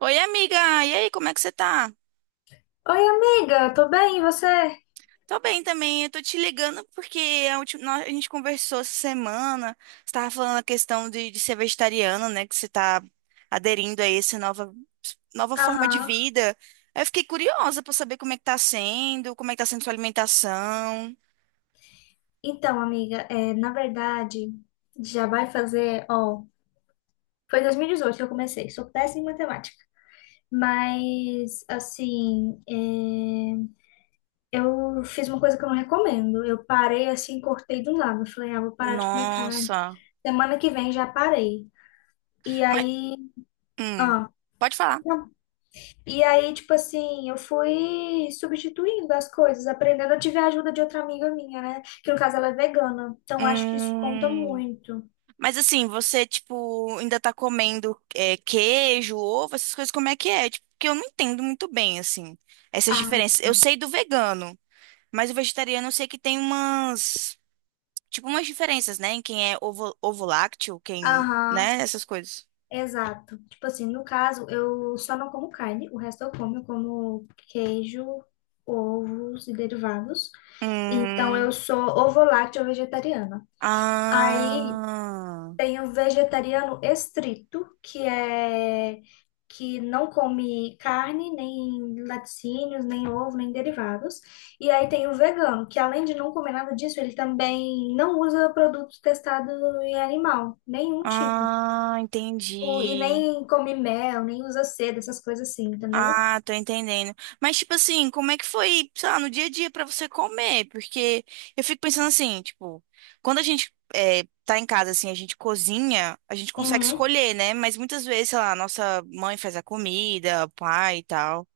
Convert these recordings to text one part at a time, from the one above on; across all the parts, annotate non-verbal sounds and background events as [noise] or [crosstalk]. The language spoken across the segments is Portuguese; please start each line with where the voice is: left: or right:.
right: Oi, amiga! E aí, como é que você tá?
left: Oi, amiga, tô bem, e você?
right: Tô bem também, eu tô te ligando porque a última, a gente conversou essa semana, você tava falando a questão de ser vegetariano, né, que você tá aderindo a essa nova, nova forma de
left: Aham.
right: vida. Aí Eu fiquei curiosa pra saber como é que tá sendo, como é que tá sendo sua alimentação.
left: Então, amiga, é, na verdade, já vai fazer, ó, foi em 2018 que eu comecei, sou péssima em matemática, mas, assim, é, eu fiz uma coisa que eu não recomendo, eu parei, assim, cortei do nada, falei, ah, vou parar de comer carne,
right: Nossa!
left: semana que vem já parei, e
right: Mas,
left: aí,
right: hum,
left: ah,
right: pode falar.
left: não. E aí, tipo assim, eu fui substituindo as coisas, aprendendo. Eu tive a ajuda de outra amiga minha, né? Que no caso ela é vegana. Então acho que isso conta
right: Hum.
left: muito.
right: Mas assim, você, tipo, ainda tá comendo queijo, ovo, essas coisas, como é que é? Tipo, porque eu não entendo muito bem, assim, essas
left: Ah,
right: diferenças. Eu
left: sim.
right: sei do vegano, mas o vegetariano eu sei que tem umas, tipo, umas diferenças, né? Em quem é ovo, ovo lácteo, quem,
left: Aham,
right: né? Essas coisas.
left: exato. Tipo assim, no caso, eu só não como carne, o resto eu como. Eu como queijo, ovos e derivados. Então eu
right: Hum.
left: sou ovo-lácteo vegetariana. Aí
right: Ah.
left: tem o vegetariano estrito, que é que não come carne, nem laticínios, nem ovo, nem derivados. E aí tem o vegano, que além de não comer nada disso, ele também não usa produto testado em animal, nenhum tipo.
right: Ah,
left: Tipo, e
right: entendi.
left: nem come mel, nem usa seda, essas coisas assim, entendeu?
right: Ah, tô entendendo. Mas, tipo assim, como é que foi, sei lá, no dia a dia pra você comer? Porque eu fico pensando assim, tipo, quando tá em casa, assim, a gente cozinha, a gente consegue
left: Uhum.
right: escolher, né? Mas muitas vezes, sei lá, nossa mãe faz a comida, o pai e tal.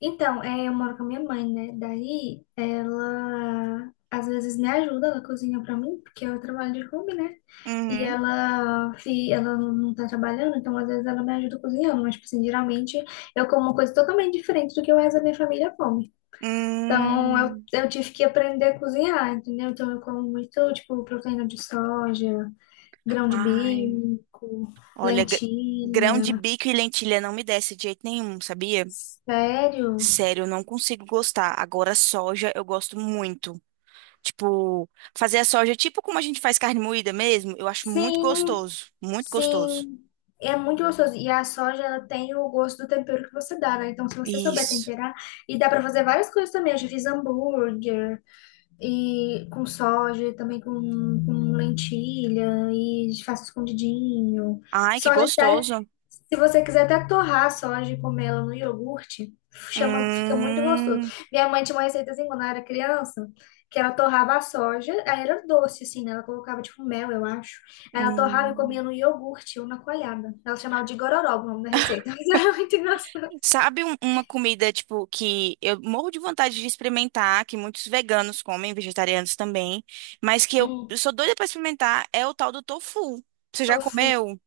left: Então, é, eu moro com a minha mãe, né? Daí ela às vezes me ajuda, ela cozinha pra mim, porque eu trabalho de home, né? E
right: Uhum.
left: ela, e ela não tá trabalhando, então às vezes ela me ajuda cozinhando, mas, tipo assim, geralmente eu como uma coisa totalmente diferente do que o resto da minha família come. Então eu,
right: Hum.
left: eu tive que aprender a cozinhar, entendeu? Então eu como muito, tipo, proteína de soja, grão de
right: Ai.
left: bico,
right: Olha, grão de
left: lentilha.
right: bico e lentilha não me desce de jeito nenhum, sabia?
left: Sério?
right: Sério, eu não consigo gostar. Agora, soja eu gosto muito. Tipo, fazer a soja, tipo como a gente faz carne moída mesmo, eu acho muito
left: Sim,
right: gostoso, muito gostoso.
left: sim. É muito gostoso. E a soja, ela tem o gosto do tempero que você dá, né? Então, se você souber
right: Isso.
left: temperar, e dá pra fazer várias coisas também. Eu já fiz hambúrguer. E com soja, também com lentilha e faço escondidinho.
right: Ai, que
left: Soja até,
right: gostoso.
left: se você quiser até torrar a soja e comer ela no iogurte, chama, fica muito gostoso.
right: Hum,
left: Minha mãe tinha uma receita assim quando ela era criança, que ela torrava a soja, aí era doce assim, né? Ela colocava tipo mel, eu acho. Aí ela torrava e comia
right: hum.
left: no iogurte ou na coalhada. Ela chamava de gororoba o nome da receita, [laughs] mas era muito engraçado.
right: Sabe uma comida, tipo, que eu morro de vontade de experimentar, que muitos veganos comem, vegetarianos também, mas que eu,
left: Hum,
right: eu sou doida pra experimentar, é o tal do tofu. Você já
left: tofu.
right: comeu?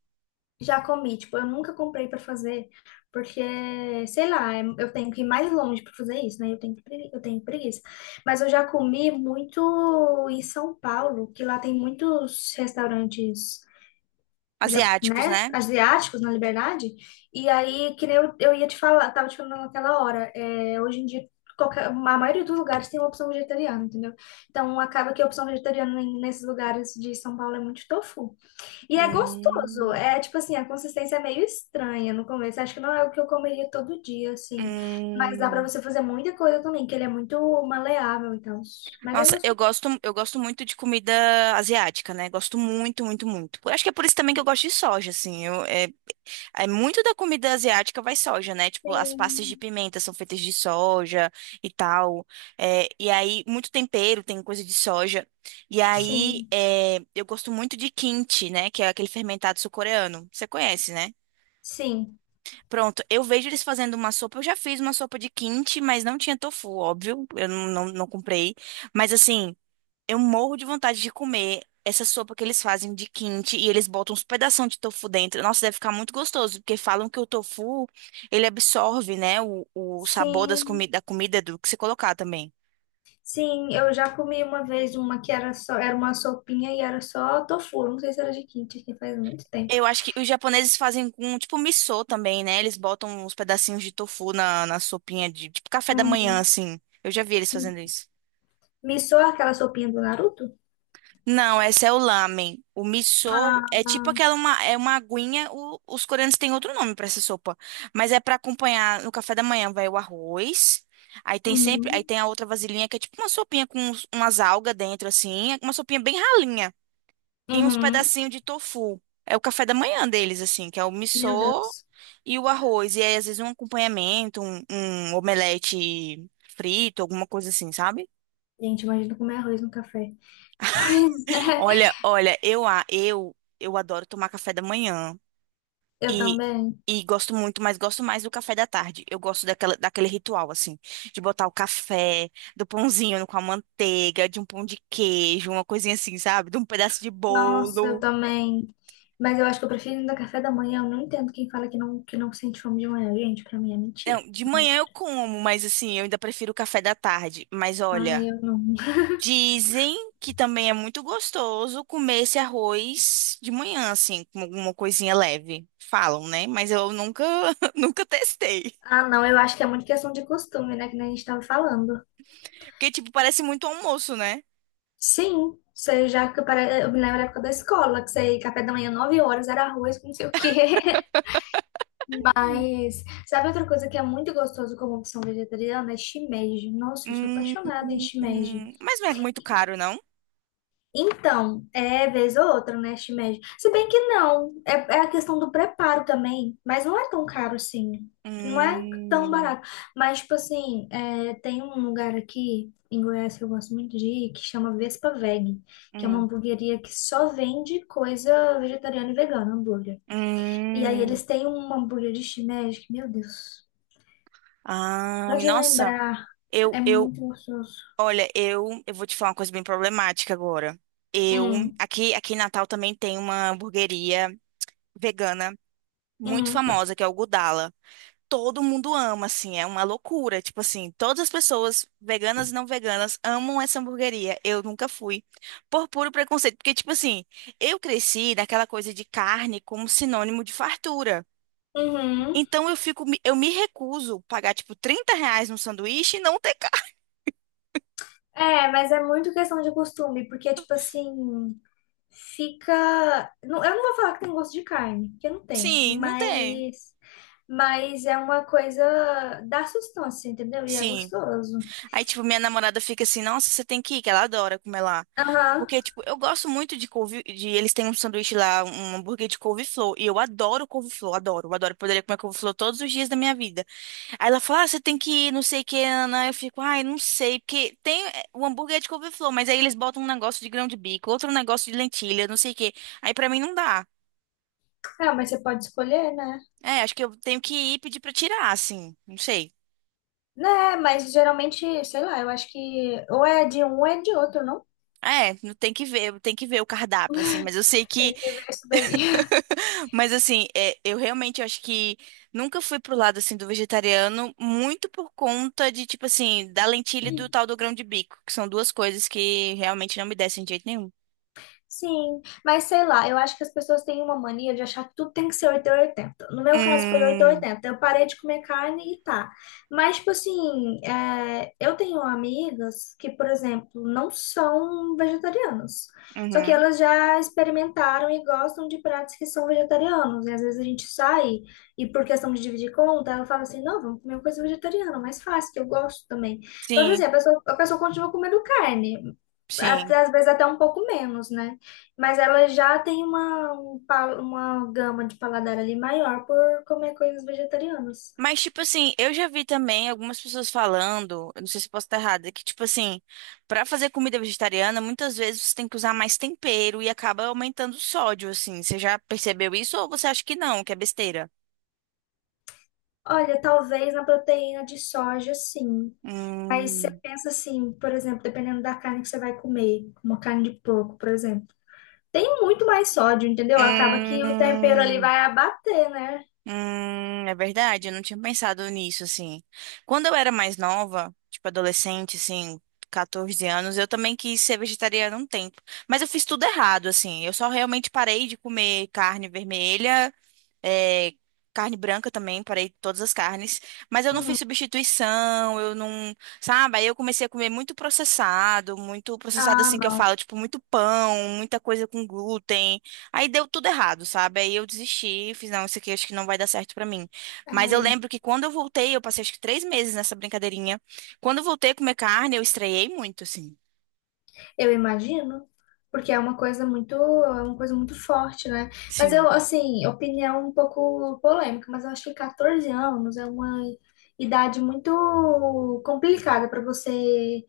left: Já comi, tipo, eu nunca comprei pra fazer, porque, sei lá, eu tenho que ir mais longe pra fazer isso, né? Eu tenho, eu tenho preguiça. Mas eu já comi muito em São Paulo, que lá tem muitos restaurantes, já,
right: Asiáticos,
left: né,
right: né?
left: asiáticos na Liberdade. E aí, que nem eu, eu ia te falar, tava te falando naquela hora, é, hoje em dia, qualquer, a maioria dos lugares tem uma opção vegetariana, entendeu? Então, acaba que a opção vegetariana nesses lugares de São Paulo é muito tofu. E é gostoso.
right: Hum,
left: É tipo assim, a consistência é meio estranha no começo. Acho que não é o que eu comeria todo dia, assim. Mas dá pra
right: hum.
left: você fazer muita coisa também, que ele é muito maleável e tal. Mas é
right: Nossa,
left: gostoso.
right: eu gosto muito de comida asiática, né? Gosto muito, muito, muito. Eu acho que é por isso também que eu gosto de soja, assim. É muito da comida asiática vai soja, né? Tipo, as pastas de
left: Sim,
right: pimenta são feitas de soja e tal. É, e aí, muito tempero tem coisa de soja. E aí,
left: sim,
right: é, eu gosto muito de kimchi, né? Que é aquele fermentado sul-coreano. Você conhece, né?
left: sim,
right: Pronto, eu vejo eles fazendo uma sopa. Eu já fiz uma sopa de kimchi, mas não tinha tofu, óbvio. Eu não comprei. Mas assim. Eu morro de vontade de comer essa sopa que eles fazem de quente e eles botam uns pedação de tofu dentro. Nossa, deve ficar muito gostoso, porque falam que o tofu, ele absorve, né, o sabor das
left: sim.
right: comi da comida do que você colocar também.
left: Sim, eu já comi uma vez uma que era só, era uma sopinha e era só tofu. Não sei se era de kimchi, que faz muito tempo.
right: Eu acho que os japoneses fazem com, tipo, missô também, né? Eles botam uns pedacinhos de tofu na sopinha de, tipo, café da manhã,
left: Uhum.
right: assim. Eu já vi eles fazendo isso.
left: Missou aquela sopinha do Naruto?
right: Não, essa é o lamen. O miso é tipo
left: Ah,
right: aquela uma, é uma aguinha. Os coreanos têm outro nome pra essa sopa, mas é pra acompanhar no café da manhã. Vai o arroz. Aí tem sempre, aí
left: uhum.
right: tem a outra vasilhinha que é tipo uma sopinha com umas algas dentro assim, é uma sopinha bem ralinha e uns
left: Uhum.
right: pedacinhos de tofu. É o café da manhã deles assim, que é o
left: Meu
right: miso
left: Deus.
right: e o arroz. E aí às vezes um acompanhamento, um omelete frito, alguma coisa assim, sabe?
left: Gente, imagina comer arroz no café. [laughs] Pois é,
right: Olha, olha, eu a eu eu adoro tomar café da manhã.
left: eu
right: E,
left: também.
right: e gosto muito, mas gosto mais do café da tarde. Eu gosto daquela, daquele ritual, assim, de botar o café, do pãozinho com a manteiga, de um pão de queijo, uma coisinha assim, sabe? De um pedaço de
left: Nossa, eu
right: bolo.
left: também. Mas eu acho que eu prefiro ainda café da manhã. Eu não entendo quem fala que não sente fome de manhã. Gente, pra mim é mentira.
right: Não, de manhã
left: Realmente.
right: eu como, mas assim, eu ainda prefiro o café da tarde. Mas
left: Ai,
right: olha,
left: eu não. [laughs]
right: dizem que também é muito gostoso comer esse arroz de manhã, assim, com alguma coisinha leve. Falam, né? Mas eu nunca, [laughs] nunca testei.
left: Ah, não, eu acho que é muito questão de costume, né? Que nem a gente tava falando.
right: Porque, tipo, parece muito almoço, né?
left: Sim, você já que eu me lembro da época da escola, que você ia café da manhã, 9 horas, era arroz com não sei o quê. [laughs] Mas sabe outra coisa que é muito gostoso como opção vegetariana? É shimeji. Nossa, eu sou
right: Hum,
left: apaixonada em shimeji.
right: mas não é muito caro, não?
left: Então, é vez ou outra, né, este médio. Se bem que não, é, é a questão do preparo também, mas não é tão caro assim, não é tão
right: Hum,
left: barato. Mas, tipo assim, é, tem um lugar aqui em Goiás que eu gosto muito de ir, que chama Vespa Veg, que é uma
right: hum,
left: hamburgueria que só vende coisa vegetariana e vegana, hambúrguer. E aí
right: hum.
left: eles têm um hambúrguer de shimeji, que, meu Deus,
right: Ai,
left: pode
right: nossa,
left: lembrar,
right: eu,
left: é
right: eu,
left: muito gostoso.
right: olha, eu vou te falar uma coisa bem problemática agora. Eu,
left: Hum,
right: aqui em Natal também tem uma hamburgueria vegana muito
left: uhum,
right: famosa, que é o Gudala. Todo mundo ama, assim, é uma loucura. Tipo assim, todas as pessoas, veganas e não veganas, amam essa hamburgueria. Eu nunca fui, por puro preconceito. Porque, tipo assim, eu cresci naquela coisa de carne como sinônimo de fartura.
left: uhum.
right: Então eu fico, eu me recuso pagar, tipo, 30 reais num sanduíche e não ter carne.
left: É, mas é muito questão de costume, porque, tipo assim, fica. Não, eu não vou falar que tem gosto de carne, porque não tem,
right: Sim, não tem.
left: mas. Mas é uma coisa dá sustância, entendeu? E é
right: Sim.
left: gostoso.
right: Aí, tipo, minha namorada fica assim, nossa, você tem que ir, que ela adora comer lá.
left: Aham.
right: Porque, tipo, eu gosto muito de couve, eles têm um sanduíche lá, um hambúrguer de couve-flor, e eu adoro couve-flor, adoro, adoro, eu poderia comer couve-flor todos os dias da minha vida. Aí ela fala, ah, você tem que ir, não sei o que, Ana, eu fico, ai, não sei, porque o hambúrguer é de couve-flor, mas aí eles botam um negócio de grão de bico, outro negócio de lentilha, não sei o que, aí pra mim não dá.
left: Ah, mas você pode escolher, né?
right: É, acho que eu tenho que ir pedir pra tirar, assim, não sei.
left: Né, mas geralmente, sei lá, eu acho que ou é de um ou é de outro, não?
right: É, não tem que ver, tem que ver o cardápio, assim,
left: [laughs]
right: mas eu sei que
left: Tem que ver isso daí.
right: [laughs] mas assim, é, eu realmente acho que nunca fui pro lado assim do vegetariano, muito por conta de tipo assim, da lentilha e do tal do grão de bico, que são duas coisas que realmente não me descem de jeito nenhum.
left: Sim, mas sei lá, eu acho que as pessoas têm uma mania de achar que tudo tem que ser 8 ou 80. No meu caso foi 8 ou
right: Hum,
left: 80. Eu parei de comer carne e tá. Mas, tipo assim, é, eu tenho amigas que, por exemplo, não são vegetarianas. Só que
right: uhum.
left: elas já experimentaram e gostam de pratos que são vegetarianos. E às vezes a gente sai e, por questão de dividir conta, ela fala assim: não, vamos comer uma coisa vegetariana, mais fácil, que eu gosto também. Então, tipo assim,
right: Sim,
left: a pessoa continua comendo carne. Até,
right: sim.
left: às vezes até um pouco menos, né? Mas ela já tem uma, uma gama de paladar ali maior por comer coisas vegetarianas.
right: Mas tipo assim, eu já vi também algumas pessoas falando, eu não sei se eu posso estar errada, que tipo assim, pra fazer comida vegetariana, muitas vezes você tem que usar mais tempero e acaba aumentando o sódio assim. Você já percebeu isso ou você acha que não, que é besteira?
left: Olha, talvez na proteína de soja, sim. Mas você
right: Hum.
left: pensa assim, por exemplo, dependendo da carne que você vai comer, uma carne de porco, por exemplo, tem muito mais sódio, entendeu? Acaba que o tempero ali
right: Hum,
left: vai abater, né?
right: é verdade, eu não tinha pensado nisso, assim. Quando eu era mais nova, tipo adolescente, assim, 14 anos, eu também quis ser vegetariana um tempo. Mas eu fiz tudo errado, assim. Eu só realmente parei de comer carne vermelha é, carne branca também, parei todas as carnes. Mas eu não fiz
left: Uhum.
right: substituição, eu não. Sabe? Aí eu comecei a comer muito processado
left: Ah,
right: assim que eu
left: não.
right: falo, tipo, muito pão, muita coisa com glúten. Aí deu tudo errado, sabe? Aí eu desisti, fiz, não, isso aqui acho que não vai dar certo pra mim. Mas eu
left: É.
right: lembro que quando eu voltei, eu passei acho que 3 meses nessa brincadeirinha. Quando eu voltei a comer carne, eu estranhei muito, assim.
left: Eu imagino, porque é uma coisa muito, é uma coisa muito forte, né? Mas eu,
right: Sim,
left: assim, opinião um pouco polêmica, mas eu acho que 14 anos é uma idade muito complicada para você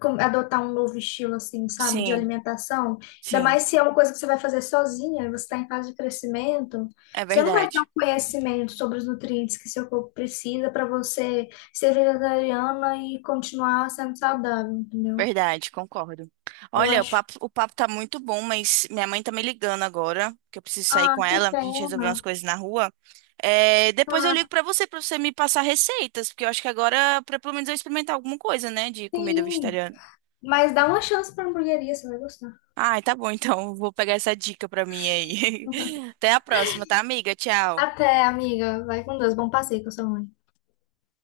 left: adotar um novo estilo, assim, sabe, de
right: sim,
left: alimentação. Ainda
right: sim.
left: mais se é uma coisa que você vai fazer sozinha, você está em fase de crescimento,
right: É
left: você não vai ter um
right: verdade.
left: conhecimento sobre os nutrientes que seu corpo precisa para você ser vegetariana e continuar sendo saudável, entendeu?
right: Verdade, concordo.
left: Eu
right: Olha,
left: acho.
right: o papo tá muito bom, mas minha mãe tá me ligando agora, que eu preciso sair
left: Ah,
right: com
left: que
right: ela pra gente resolver umas
left: pena.
right: coisas na rua. É, depois eu ligo
left: Ah,
right: pra você me passar receitas, porque eu acho que agora, pra, pelo menos eu experimentar alguma coisa, né, de comida
left: sim.
right: vegetariana.
left: Mas dá uma chance pra hamburgueria, você vai gostar.
right: Ai, tá bom, então, vou pegar essa dica pra mim aí. [laughs]
left: [laughs]
right: Até a próxima, tá, amiga? Tchau.
left: Até, amiga. Vai com Deus. Bom passeio com a sua mãe.